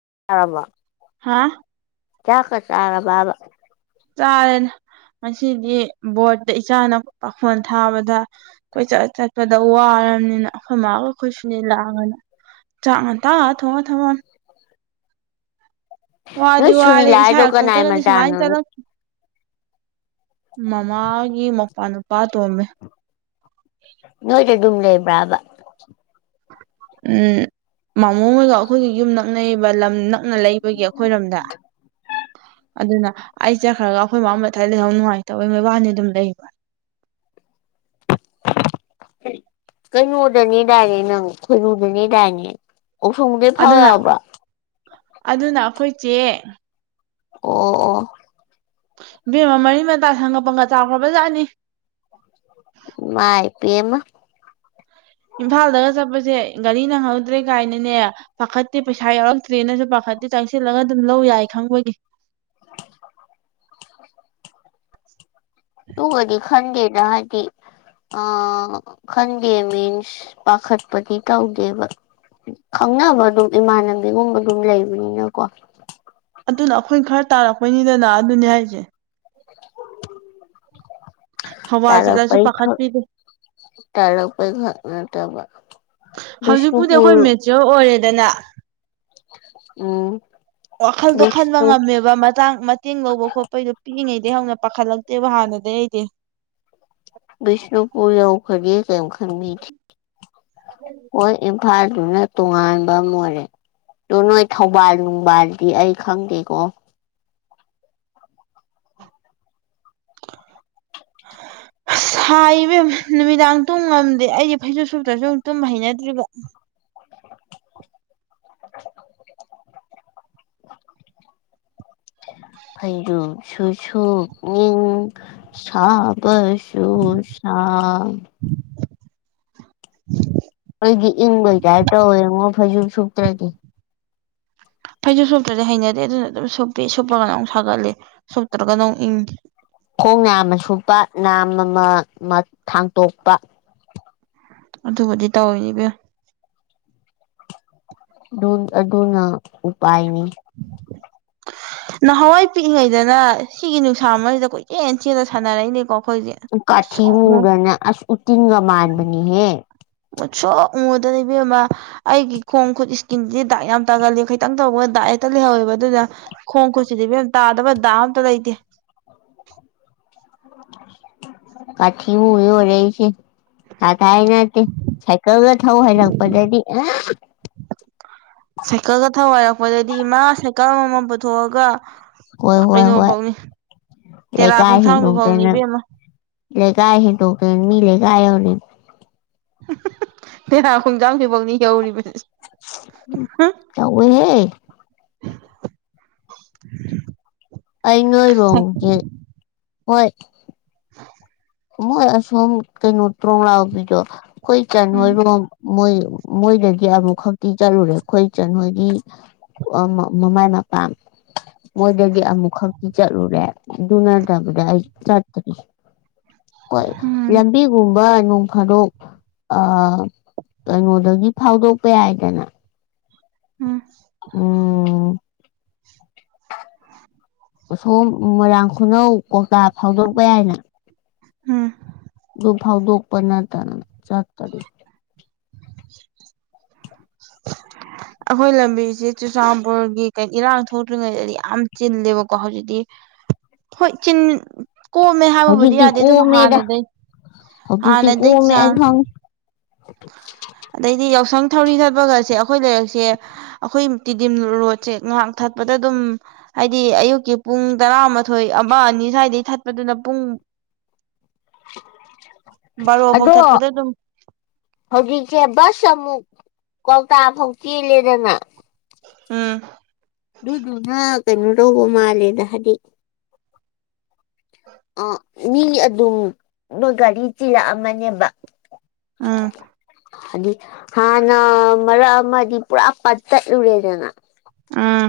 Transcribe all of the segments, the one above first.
[unintelligible] ꯍꯥꯥ ꯆꯥꯛꯀ ꯆꯔꯥꯕꯥꯕ ꯆꯔꯦꯅ ꯉꯁꯤꯗꯤ ꯕꯣꯔꯠꯇ ꯏꯆꯥꯅ ꯄꯥꯈꯣꯟ ꯊꯥꯕꯗ ꯑꯩꯈꯣꯏꯠ ꯆꯠꯄꯗ ꯋꯥꯔ ꯔꯕꯅꯤꯅ ꯑꯩꯈꯣꯏ ꯃꯥꯒ ꯑꯩꯈꯣꯏ ꯁꯨꯅꯤꯂꯥꯡꯒꯅ ꯆꯥꯛ ꯉꯟꯇꯥ ꯊꯣꯡꯉ ꯊꯥꯅꯝꯃꯤ ꯋꯥꯗꯤ ꯅꯣꯏ ꯋꯥꯔꯦ ꯏꯁꯥ ꯁꯨꯅꯤꯂꯥꯗꯣ ꯀꯅꯥꯏ ꯍꯥꯛꯇꯛꯇꯒꯗꯤ ꯃꯆꯥꯅꯣ ꯁꯨꯃꯥꯏꯅ ꯆꯠꯂꯛ ꯃꯃꯥꯒꯤ ꯃꯄꯥ ꯅꯨꯄꯥ ꯇꯣꯝꯃꯦ ꯅꯣꯏꯗꯤ ꯑꯗꯨꯝ ꯂꯩꯕ꯭ꯔꯕ ꯎꯝ ꯃꯥꯥꯃꯣ ꯍꯣꯏꯒ ꯑꯩꯈꯣꯏꯒꯤ ꯌꯨꯝ ꯅꯛꯅꯩꯌꯦꯕꯥ ꯂꯝ ꯅꯛ ꯂꯩꯕꯒꯤ ꯑꯩꯈꯣꯏꯔꯣꯝꯗ ꯑꯗꯨꯅ ꯑꯩ ꯆꯠꯈ꯭ꯔꯒ ꯑꯩꯈꯣꯏ ꯃꯃꯥ ꯃꯊꯥꯏ ꯂꯩꯍꯧ ꯅꯨꯡꯉꯥꯏꯇꯕ ꯃꯣꯏꯕꯥꯅꯤ ꯑꯗꯨꯝ ꯂꯩꯕ [unintelligible] ꯀꯩꯅꯣꯗꯅꯤꯗꯥꯏꯅꯦ ꯅꯪ ꯈꯣꯏꯔꯨꯗꯅꯤꯗꯥꯏꯅꯦ ꯑꯗꯨꯅ ꯑꯗꯨꯅ ꯑꯩꯈꯣꯏ ꯆꯦ ꯑꯣ ꯑꯣ ꯕꯦꯝꯃ ꯃꯔꯤ ꯃꯇꯥ ꯁꯪꯒ ꯄꯪꯒ ꯆꯥꯈ꯭ꯔꯕꯖꯥꯠꯅꯤ ꯃꯥꯏ ꯄꯦꯝꯃꯥ ꯏꯝꯐꯥꯜꯗꯒ ꯆꯠꯄꯁꯦ ꯒꯥꯔꯤ ꯅꯪꯍꯧꯗ꯭ꯔꯦ ꯀꯥꯏꯅꯅꯦ ꯄꯥꯈꯠꯇꯦ ꯄꯩꯁꯥ ꯌꯥꯎꯔꯛꯇ꯭ꯔꯦꯅꯁꯨ ꯄꯥꯈꯠꯦ ꯍꯥꯏꯗꯤ ꯆꯪꯁꯤꯜꯂꯒ ꯑꯗꯨꯝ ꯂꯧ ꯌꯥꯏ ꯈꯪꯕꯒꯤ ꯇꯨꯀꯗꯤ ꯈꯟꯗꯦꯗꯥ ꯗꯤ ꯑ ꯈꯟꯗꯦ ꯃꯤꯟꯁ ꯄꯥꯈꯠꯄꯗꯤ ꯇꯧꯗꯦꯕ ꯈꯪꯅꯕ ꯑꯗꯨꯝ ꯏꯃꯥꯟꯅꯕꯤꯒꯨꯝꯕ ꯑꯗꯨꯝ ꯂꯩꯕꯅꯤꯅꯀꯣ ꯑꯗꯨꯅ ꯑꯩꯈꯣꯏꯅ ꯈꯔ ꯇꯥꯔꯛꯄꯩꯅꯤꯗꯅ ꯑꯗꯨꯅꯤ ꯍꯥꯏꯁꯦ [unintelligible] ꯊꯧꯕꯥꯜ ꯆꯠꯂꯁꯨ ꯇꯥꯜꯂꯛꯄꯩ ꯈꯛ ꯄꯥꯈꯠꯄꯤꯗꯦ ꯇꯥꯜꯂꯛꯄꯩ ꯈꯛ ꯅꯠꯇꯥꯕ ꯍꯧꯖꯤꯛꯄꯨꯗꯤ ꯑꯩꯈꯣꯏ ꯃꯦꯆꯤꯌꯣꯔ ꯑꯣꯏꯔꯦꯗꯅ ꯎꯝ ꯋꯥꯈꯜꯗꯣ ꯈꯟꯕ ꯕꯤꯁꯅꯨ ꯉꯝꯃꯦꯕ ꯃꯇꯥꯡ ꯃꯇꯦꯡ ꯂꯧꯕ ꯈꯣꯠꯄꯩꯗꯣ ꯄꯤꯛꯏꯉꯩꯗ ꯍꯧꯅ ꯄꯥꯈꯠꯂꯛꯇꯦꯕ ꯍꯥꯟꯅꯗꯒꯤ ꯑꯩꯗꯤ ꯕꯤꯁꯅꯨꯄꯨꯔ ꯌꯥꯎꯈꯔꯗꯤ ꯀꫪꯤꯝ ꯈꯟꯕꯤꯗꯦ ꯐꯥꯗꯨꯅ ꯇꯣꯉꯥꯟꯕ ꯑꯣꯏꯔꯦ ꯑꯣ ꯅꯣꯏ ꯊꯧꯕꯥꯜ ꯅꯨꯡꯕꯥꯜꯗꯤ ꯑꯩ ꯈꯪꯗꯦꯀꯣ [unintelligible] ꯁꯥꯏ ꯏꯕꯦꯝꯃꯥ ꯅꯨꯃꯤꯗꯥꯡ ꯇꯨꯝꯉꯝꯗꯦ ꯑꯩꯗꯤ ꯐꯩꯖꯨꯞ ꯁꯨꯞꯇꯁꯨ ꯇꯨꯝꯕ ꯍꯩꯅꯗ꯭ꯔꯤꯕ [unintelligible] ꯐꯩꯖꯨꯞꯁꯨ ꯁꯨꯕꯅꯤꯡ ꯁꯥꯕꯁꯨ ꯁꯨꯁꯥ [unintelligible] ꯑꯩꯗꯤ ꯏꯪꯕꯩ ꯇꯥꯄꯏ ꯇꯧꯋꯦ ꯉꯣ ꯐꯩꯖꯨꯞ ꯁꯨꯄꯇ꯭ꯔꯗꯤ [inaudible] ꯐꯩꯁꯨ ꯁꯣꯇ꯭ꯔꯗꯤ ꯍꯩꯅꯗꯦ ꯑꯗꯨꯅ ꯑꯗꯨꯝ ꯁꯣꯞꯄꯤ ꯁꯨꯞꯄꯒꯅ ꯑꯃꯨꯛ ꯁꯥꯒꯠꯂꯦ ꯁꯣꯛꯇ꯭ꯔꯒ ꯅꯨ ꯏꯪꯦ ꯈꯣꯡ ꯅꯥꯝꯃ ꯁꯨꯞꯄ ꯅꯥꯝ ꯑꯃ ꯊꯥꯡꯇꯣꯛꯄ ꯑꯗꯨꯕꯨꯗꯤ ꯇꯥꯑꯣꯏꯅꯦꯕ ꯑꯗꯨꯣꯅ ꯎꯄꯥꯥꯏꯅꯤ ꯅꯍꯥꯟꯋꯥꯏ ꯄꯤꯛꯏꯉꯩꯗꯅ ꯁꯤꯒꯤ ꯅꯨꯡꯁꯥ ꯑꯃꯁꯤꯗ ꯀꯣꯏꯆꯦꯟ ꯆꯦꯅ ꯁꯥꯟꯅꯔꯛꯏꯅꯦꯀꯣ ꯑꯩꯈꯣꯏꯁꯦ ꯀꯥꯊꯤ ꯃꯨꯁꯨꯛ ꯃꯨ ꯃꯗꯅ ꯑꯁ ꯎꯇꯤꯟꯒ ꯃꯔꯕꯅꯤ ꯍꯦ ꯎꯠꯁꯣꯛ ꯃꯨꯗꯦꯕꯦꯝꯃ ꯑꯩꯒꯤ ꯈꯣꯡ ꯈꯨꯠ ꯏꯁꯀꯤꯟꯗꯤ ꯗꯥꯛ ꯌꯥꯝ ꯇꯥꯒꯜꯂꯤ ꯈꯤꯇꯪ ꯇꯧꯕ ꯑ ꯇ ꯍꯋꯕ ꯑꯗꯨꯗ ꯈꯣꯡ ꯈꯨꯠꯁꯤꯗꯤ ꯃ ꯇꯥꯗꯕ ꯗꯥ ꯑꯝꯇ ꯂꯩꯇꯦ ꯀꯥꯆꯤꯕꯨ ꯏ ꯑꯣꯏꯔꯏꯁꯤ ꯑꯥ ꯇꯥꯏ ꯅꯠꯇ ꯁꯥꯏꯀꯜꯒ ꯊꯧ ꯍꯥꯏ ꯂꯄꯗꯤ ꯁꯀ ꯀ ꯃꯣꯏꯗꯗꯤ ꯏꯃꯥ ꯁꯥꯏꯀꯜ ꯑꯃꯃꯝ ꯄꯨꯊꯣꯛꯑꯒ ꯀꯩꯅꯣꯐꯧꯅꯤ ꯂꯩ ꯇꯦꯔꯥ ꯀꯥꯏ ꯍ ꯇꯣꯛꯇ ꯈꯣꯡꯊꯥꯡꯕꯤꯐꯧꯅꯤ ꯏꯕꯦꯝꯃ ꯂꯩ ꯀꯥꯏ ꯍ ꯇꯣꯛꯇꯦ ꯃꯤ ꯂꯩꯦꯀꯥꯏ ꯌꯧꯅꯤ ꯄꯦꯅꯥ ꯈꯣꯡꯖꯥꯡꯁꯤꯐꯧꯅꯤ ꯌꯧꯔꯤꯕꯁ ꯀ ꯑꯣꯏ ꯍꯦ ꯑꯩꯉꯣꯏꯔꯣꯣꯡꯒꯦ ꯍꯣꯏ ꯃꯣꯏ ꯑꯁꯣꯝ ꯀꯩꯅꯣ ꯇ꯭ꯔꯣ ꯂꯥꯛꯕꯤꯗꯣ ꯑꯩꯈꯣꯏ ꯀꯥꯟ ꯎꯝ ꯍꯣꯏꯔꯣꯝ ꯃꯣꯏ ꯃꯣꯏꯗꯒꯤ ꯑꯃꯨꯛ ꯈꯛꯇꯤ ꯆꯠꯂꯨꯔꯦ ꯑꯩꯈꯣꯏ ꯃꯣꯏꯒꯤ ꯑꯣ ꯃꯃꯃꯥꯏ ꯄꯄ ꯃꯣꯏꯗꯒꯤ ꯑꯃꯨꯛ ꯈꯛꯇꯤ ꯆꯠꯂꯨꯔꯦ ꯑꯗꯨ ꯅꯠꯇꯕꯗ ꯑꯩ ꯆꯠꯇ꯭ꯔꯤ [unintelligible] ꯀꯣꯏ ꯎꯝ ꯂꯕꯤꯒꯨꯝ ꯅꯅꯨꯡ ꯐꯥꯔꯣꯛ ꯑ ꯀꯩꯅꯣꯗꯒꯤ ꯐꯥꯎꯗꯣꯛꯄ ꯌꯥꯏꯗꯅ ꯎꯝ ꯎꯝ ꯁꯣ ꯃꯣꯏꯔꯥꯡ ꯈꯨꯅꯧ ꯀꯧꯇꯥ ꯐꯥꯎꯗꯣꯔꯄ ꯌꯥꯏꯅ ꯎꯝ ꯑꯗꯨꯗꯨ ꯐꯥꯎꯗ ꯎꯄꯔ ꯅ ꯇꯅ ꯆꯥꯥꯛ ꯇꯗꯨ [unintelligible] ꯑꯩꯈꯣꯏ ꯂꯝꯕꯤꯁꯦ ꯆꯨꯔꯆꯥꯟꯄꯨꯔꯒꯤ ꯀ ꯏꯔꯥꯡ ꯊꯣꯛꯇ꯭ꯔꯤꯉꯩꯗꯗꯤ ꯌꯥꯝ ꯆꯤꯜꯂꯦꯕꯀꯣ ꯍꯧꯖꯤꯛꯇꯤ ꯍꯣꯏ ꯆꯤꯟ ꯀꯣꯝꯃꯦ ꯍꯥꯏꯕꯕꯨꯗꯤ ꯍꯧꯖꯤꯛꯇꯤ ꯌꯥꯗꯦ ꯑꯗꯨꯝ ꯀꯣꯝꯃꯦꯗ ꯍꯥꯟꯅꯗꯩ ꯍꯧꯖꯤꯛꯇꯤ ꯍꯥꯟꯅꯗꯒꯤꯩ ꯀꯣꯝꯃꯦ ꯑꯩ ꯆꯥꯡ ꯈꯪꯉꯦ ꯑꯗꯩꯗꯤ ꯌꯥꯎꯁꯪ ꯊꯧꯔꯤ ꯊꯠꯄꯒꯁꯦ ꯑꯩꯈꯣꯏ ꯂꯩꯔꯛꯁꯦ ꯑꯩꯈꯣꯏ ꯇꯤꯗꯤꯝ ꯔꯣꯠꯁꯦ ꯉꯥꯏꯍꯥꯛ ꯊꯠꯄꯗ ꯑꯗꯨꯝ ꯍꯥꯏꯗꯤ ꯑꯌꯨꯛꯀꯤ ꯄꯨꯡ ꯇꯔꯥꯃꯥꯊꯣꯏ ꯑꯃ ꯑꯅꯤ ꯁ꯭ꯋꯥꯏꯗꯩ ꯊꯠꯄꯗꯨꯅ ꯄꯨꯡ ꯕꯥꯔꯣꯐꯥꯎ ꯑꯗꯣ ꯊꯠꯄꯗ ꯑꯗꯨꯝ ꯍꯧꯖꯤꯛꯁꯦ ꯕꯁ ꯑꯃꯨꯛ ꯀꯧꯇꯥ ꯐꯥꯎ ꯆꯦꯜꯂꯦꯗꯅ ꯎꯝ ꯑꯗꯨꯗꯨꯅ ꯀꯩꯅꯣ ꯇꯧꯕ ꯃꯥꯜꯂꯦꯗ ꯍꯥꯏꯗꯤ ꯑ ꯃꯤ ꯑꯗꯨꯅ ꯒꯥꯔꯤ ꯆꯤꯜꯂꯛꯑꯃꯅꯦꯕ ꯑꯥ ꯍꯥꯏ ꯍꯥꯟꯅ ꯃꯔꯛ ꯑꯃꯗꯤ ꯄꯨꯔꯥ ꯄꯠꯠꯇꯠꯂꯨꯔꯦꯗꯅ ꯑꯥ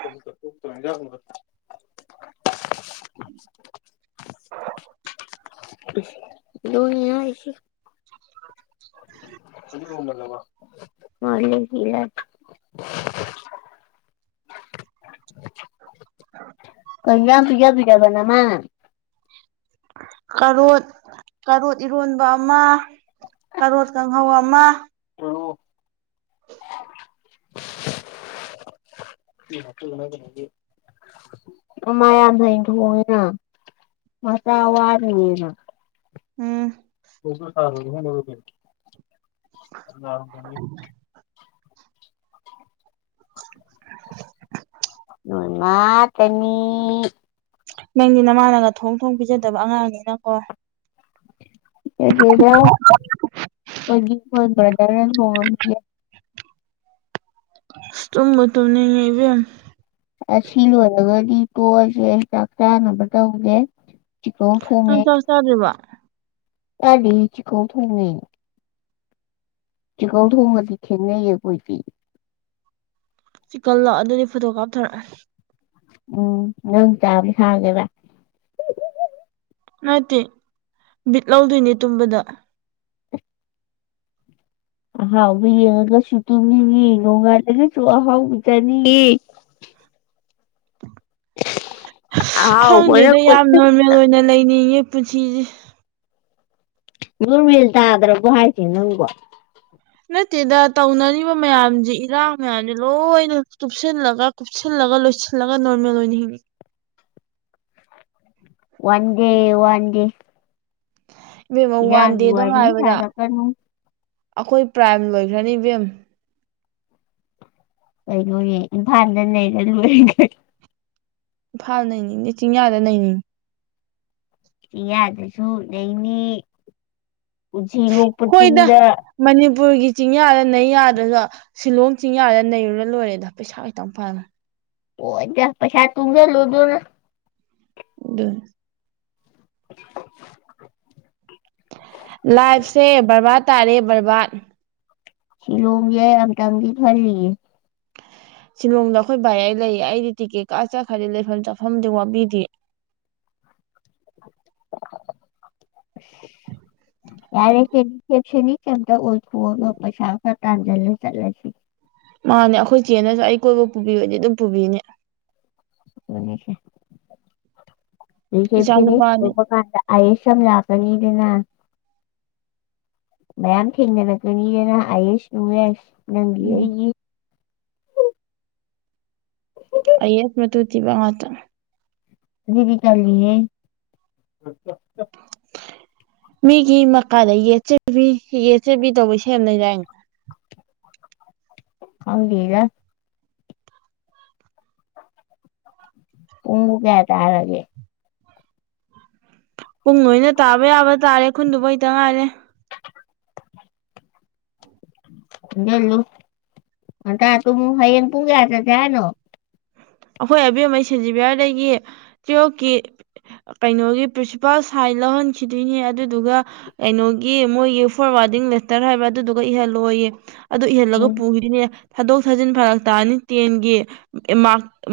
ꯐꯛꯇ ꯐ ꯌꯥ [inaudible] ꯂꯁꯤ [inaudible] ꯃꯥ ꯑ ꯀꯌꯥ ꯄꯌꯥ ꯄꯤꯌꯥꯕꯅꯃ ꯀꯔꯣ ꯀꯔꯣ ꯏꯔꯣꯟꯕ ꯑꯃ ꯀꯔꯣ ꯀꯥꯡꯍꯧ ꯑꯃ [unintelligible] ꯑꯃꯌꯥꯗꯅ ꯃꯇ ꯑꯋꯥꯔꯅꯤꯅ ꯎꯝ ꯇꯔ ꯍꯔ [inaudible] ꯅꯣꯡ ꯃꯥ ꯇꯅꯤ ꯅꯪꯗꯤ ꯅꯃꯥꯟꯅꯒ ꯊꯣꯡ ꯊꯣꯡ ꯄꯤꯖꯗꯕ ꯑꯉꯥꯡꯅꯤꯅꯀꯣ ꯒꯦꯗꯒꯤ꯭ꯔꯗꯔꯅ ꯐꯣꯡꯉꯕꯤ ꯇꯨꯝꯃ ꯇꯅꯤ ꯏꯕ ꯑꯁꯤ ꯂꯣꯏꯔꯒꯗꯤ ꯇꯣꯛꯑꯁꯦ ꯆꯥꯛ ꯆꯥꯅꯕ ꯇꯧꯒꯦ ꯆꯤꯀꯧ ꯅ ꯆꯁ ꯍꯥꯏ꯭ꯕ ꯇꯒꯤꯁꯤ ꯀꯣꯊꯣꯡꯅꯤ ꯆꯀꯧ ꯊꯧ ꯃ ꯏ ꯊꯦꯡꯅꯌꯦ ꯀꯣꯏ ꯆꯤꯛꯀꯜꯂꯣꯑꯣ ꯑꯗꯨꯗꯤ ꯐꯣꯇꯣ ꯀꯥꯞꯊꯣꯔꯛꯑꯅꯤ ꯎꯝ ꯎ ꯇ ꯍꯥꯏꯦꯕ ꯅꯠꯇꯦ ꯕꯤꯠ ꯂꯧꯗꯣꯏꯅꯦ ꯇꯨꯝꯕꯗ ꯑꯍꯥꯎꯕ ꯌꯦꯡꯉꯒꯁꯨ ꯇꯨꯝꯅꯤꯡꯉꯦ ꯅꯣꯡꯉꯥꯜꯂꯒꯁꯨ ꯑꯍꯥꯎꯕ ꯆꯥꯅꯤꯡꯉꯦ [inaudible] ꯑꯍꯥꯎꯕꯅ ꯈꯪꯗꯦꯗꯣ ꯌꯥꯝ ꯀꯣꯏꯆꯠ ꯅꯣꯔꯃꯦꯜ ꯑꯣꯏꯅ ꯂꯩꯅꯤꯡꯉꯤ ꯄꯆꯤ ꯔꯃꯤꯜ ꯇꯥꯗ꯭ꯔꯕꯨ ꯍꯥꯏꯁꯦ ꯅꯪꯀꯣ ꯅꯠꯇꯦꯗ ꯇꯧꯅꯔꯤꯕ ꯃꯌꯥꯝꯁꯦ ꯏꯔꯥꯡ ꯃꯌꯥꯝꯁꯦ ꯂꯣꯏꯅ ꯇꯨꯞꯁꯤꯜꯂꯒ ꯀꯨꯞꯁꯜꯂ ꯂꯒ ꯂꯣꯏ ꯂꯒ ꯅꯔꯃꯦ ꯂꯣꯏꯅꯤ ꯍ ꯋꯥꯟ ꯗꯦ ꯋꯥꯟꯗꯦ ꯕꯦꯝ ꯋꯥꯟ ꯏꯔꯥꯡꯒꯤ ꯗꯦꯗꯣ ꯋꯥꯔꯤ ꯉꯥꯏꯕꯗ ꯁꯥꯔꯛꯀꯅꯨ ꯑꯩꯈꯣꯏ ꯄ꯭ꯔꯥꯏꯝ ꯂꯣꯏꯈ꯭ꯔꯅꯤ ꯕꯦꯝ ꯀꯩꯅꯣ ꯏꯝꯐꯜꯗ ꯂꯩꯔ ꯂꯣꯏ ꯏꯝꯐꯥꯜ ꯅꯩꯅꯅꯤꯡꯉꯦ ꯆꯤꯡꯌꯥꯗ ꯅꯩꯅꯅꯤꯡꯉꯤ ꯏꯌꯥ ꯑꯗꯨꯁꯨꯨ ꯅꯅꯤ ꯁꯤꯤ ꯂꯨꯄ ꯍꯣꯏꯗ ꯆꯤꯡꯗ ꯃꯅꯤꯄꯨꯔꯒꯤ ꯆꯤꯡꯌꯥꯗ ꯅꯩ ꯌꯥꯗ꯭ꯔꯁꯨ ꯁꯤꯂꯣꯡ ꯆꯤꯡꯌꯥꯗ ꯅꯩꯔꯨꯔ ꯂꯣꯏꯔꯦꯗ ꯄꯩꯁꯥ ꯈꯤꯇꯪ ꯐꯉꯦ ꯑꯣꯗ ꯄꯁꯥꯏ ꯇꯨꯒ ꯂꯣ ꯑꯗꯨ ꯗ [unintelligible] [unintelligible] ꯂꯥꯏꯐꯁꯦ ꯕꯔꯕꯥꯔ ꯇꯥꯔꯦ ꯕꯔꯕꯥꯠ ꯁꯤꯂꯣ ꯌꯥ ꯑꯇꯒꯤ ꯐꯌꯦ [unintelligible] ꯁꯤꯂꯣꯡꯗ ꯑꯩꯈꯣꯏ ꯚꯏ ꯑꯩ ꯂꯩꯌꯦ ꯑꯩꯗꯤ ꯇꯤꯛꯀꯦꯠ ꯀꯥ ꯆꯠꯈ꯭ꯔꯗꯤꯦ ꯂꯩꯐꯝ ꯆꯥꯐꯝꯗꯤ ꯋꯥꯕꯤꯗꯦ [inaudible] ꯌꯥꯔꯁ ꯀꯇ ꯑꯣꯁ ꯈ ꯀ꯭ꯔꯥꯖꯜꯅꯦ ꯆꯂꯁꯤ ꯃꯥꯅꯦ ꯑꯩꯈꯣꯏ ꯆꯦꯅꯁꯨ ꯑꯩ ꯀꯣꯏꯕ ꯄꯨꯕꯤꯕꯅꯦ ꯑꯗꯨꯝ ꯄꯨꯕꯤꯅꯦ ꯍꯉꯁ ꯦ ꯏꯆꯥ ꯅꯨꯄꯥꯅꯤ ꯀ ꯑꯌꯦꯁꯝ ꯂꯥꯛꯀꯅꯤꯗꯅ ꯃꯌꯥꯝ ꯊꯦꯡꯗꯅ ꯀꯅꯤꯅ ꯑꯏꯁ ꯅꯅꯨꯡꯑꯁ ꯅꯪꯒꯤ ꯎꯝ ꯑꯩ ꯑꯌꯦꯁ ꯃ ꯇ ꯊꯤꯕ ꯃꯥꯇ ꯑꯗꯨꯗꯤ ꯆꯅꯤꯌꯦ ꯃꯤꯒꯤ ꯃꯀꯥꯗ ꯌꯦꯠꯆꯕꯤ ꯌꯦꯠ ꯆꯕꯤ ꯇꯧꯕꯩ ꯁꯦꯝ ꯂꯩꯗꯥꯏꯩꯅ [inaudible] ꯍꯤꯒ ꯄꯨꯡ ꯀꯌꯥ ꯇꯥ ꯂꯒꯦ ꯄꯨꯡ ꯅ ꯑꯣꯏꯅ ꯇꯥꯕ ꯌꯥꯕ ꯇꯥꯔꯦ ꯈꯨꯟꯗꯨꯕꯨ ꯍꯇ ꯉꯥꯏꯔꯦ [inaudible] ꯦꯂꯨ ꯑ ꯇ ꯇꯨꯨ ꯍꯌꯦ ꯄꯨꯡꯒꯌꯥ ꯆ ꯌꯥꯥꯏ ꯅꯣ ꯑꯩꯈꯣꯏ ꯑꯕꯦꯝꯃꯩ ꯁꯦꯟꯖꯤꯕꯤꯌꯥꯔꯗꯒꯤ ꯇꯨꯋꯜꯐꯀꯤ ꯀꯩꯅꯣꯒꯤ ꯄ꯭ꯔꯤꯟꯁꯤꯄꯥꯜ ꯁꯥꯏ ꯂꯧꯍꯟꯈꯤꯗꯣꯏꯅꯤ ꯑꯗꯨꯗꯨꯒ ꯀꯩꯅꯣꯒꯤ ꯃꯣꯏꯒꯤ ꯐꯣꯔꯋꯥꯔꯗꯤꯡ ꯂꯦꯇꯔ ꯍꯥꯏꯕ꯭ꯔꯥ ꯑꯗꯨꯗꯨꯒ ꯏꯍꯜꯂꯣꯏ ꯌꯦ ꯑꯗꯨ ꯏꯍꯜꯂꯒ ꯎꯝ ꯄꯨꯈꯤꯗꯨꯅꯦ ꯊꯥꯗꯣꯛ ꯊꯥꯖꯤꯟ ꯐꯔꯛ ꯇꯥꯅꯤ ꯇꯦꯟꯒꯤ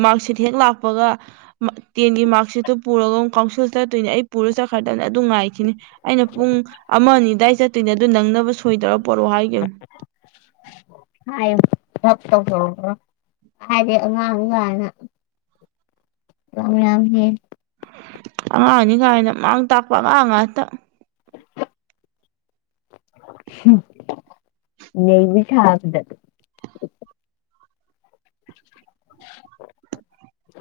ꯃꯥꯔꯛ ꯁꯤꯠ ꯍꯦꯛ ꯂꯥꯛꯄꯒ ꯇꯦꯟꯒꯤ ꯃꯥꯔꯛ ꯁꯤꯠꯇꯨ ꯄꯨꯔꯒ ꯑꯃꯨꯛ ꯀꯥꯎꯟꯁꯤꯜ ꯆꯠꯇꯣꯏꯅꯦ ꯑꯩ ꯄꯨꯔ ꯆꯠꯈ꯭ꯔꯗꯕꯅꯤ ꯑꯗꯨ ꯉꯥꯏꯈꯤꯅꯦ ꯑꯩꯅ ꯄꯨꯡ ꯑꯃ ꯑꯅꯤ ꯑ ꯑꯗꯨꯋꯥꯏ ꯆꯠꯇꯣꯏꯅꯦ ꯑꯗꯨ ꯅꯪꯅꯕ ꯁꯣꯏꯗꯔ ꯄꯔꯣ ꯍꯥꯏ ꯍꯥꯏꯒ ꯊꯞ ꯇꯧꯕꯧꯕ꯭ꯔꯣ ꯍꯥꯏꯗꯤ ꯑꯉꯥꯡꯒꯅ ꯑꯝꯝ ꯍ ꯑꯉꯥꯡ ꯑꯅꯤ ꯀꯥꯏꯅ ꯃꯥꯡ ꯇꯥꯛꯄ ꯑꯉꯥꯡ ꯉꯥꯛꯇ ꯅ ꯊꯥꯄꯗ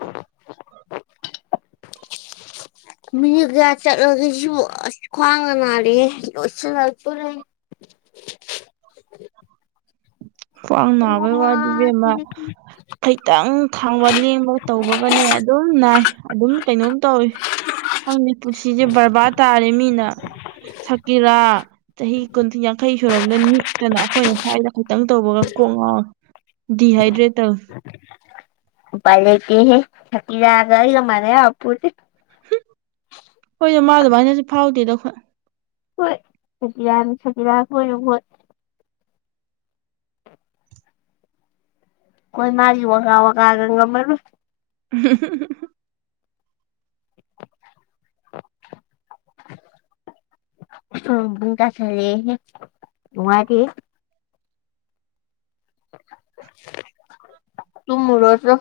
[inaudible] ꯃꯤꯒ ꯆꯠꯂꯤꯒꯤꯁꯨ ꯑꯁꯤ ꯈꯨꯋꯥꯡꯒ ꯅꯥꯔꯤꯍꯦ ꯂꫭꯏꯁꯤꯜ ꯂꯛꯇꫭꯔꯦ [inaudible] ꯄꯅꯕ ꯀꯩꯅꯣꯃ ꯋꯥꯗꯕꯃ ꯁꯤꯗꯤ ꯈꯩꯇꯪ ꯊꯥꯡꯕ ꯂꯦꯡꯕ ꯇꯧꯕꯒꯅꯦ ꯑꯗꯨꯝ ꯅꯥꯏ ꯑꯗꯨꯝ ꯀꯩꯅꯣꯝ ꯇꯧꯋꯤ ꯈꯪꯅꯤ ꯄꯨꯟꯁꯤꯁꯦ ꯕꯔꯕꯥꯔ ꯇꯥꯔꯦ ꯃꯤꯅ ꯁꯀꯤꯔꯥ ꯆꯍꯤ ꯀꯨꯟ ꯌꯥꯡꯈꯩ ꯁꯨꯔ ꯗ ꯅꯤꯛꯇꯅ ꯑꯩꯈꯣꯏꯅ ꯁ꯭ꯋꯥꯏꯗ ꯈꯤꯇꯪ ꯇꯧꯕꯒ ꯀꯣꯛꯉ ꯗꯤꯍꯥꯏꯗ꯭ꯔꯦꯇꯜ ꯄꯂꯦꯇ ꯊꯀꯤꯔꯒꯒ ꯃꯔꯦ ꯑꯄꯨꯗꯤ ꯍꯣꯏꯗ ꯃꯥꯗꯚꯅꯁꯨ ꯐꯥꯎꯗꯦꯗꯣꯏ ꯍꯣꯏ ꯁꯖꯤꯔ ꯁꯖꯤꯔ ꯍꯣꯏ ꯍꯣꯏ ꯀꯣꯏ ꯃꯥꯒꯤ ꯋꯥꯀꯥ ꯋꯥꯀꯥꯒ ꯉꯝꯃꯔꯣꯏ [inaudible] [inaudible] ꯀꯁꯔꯦ [unintelligible] ꯄꯨꯡ ꯇꯥꯁꯜꯂꯦꯌꯦ ꯅꯨꯉꯥꯏ ꯇꯨꯝꯃꯨꯔꯣꯆꯣ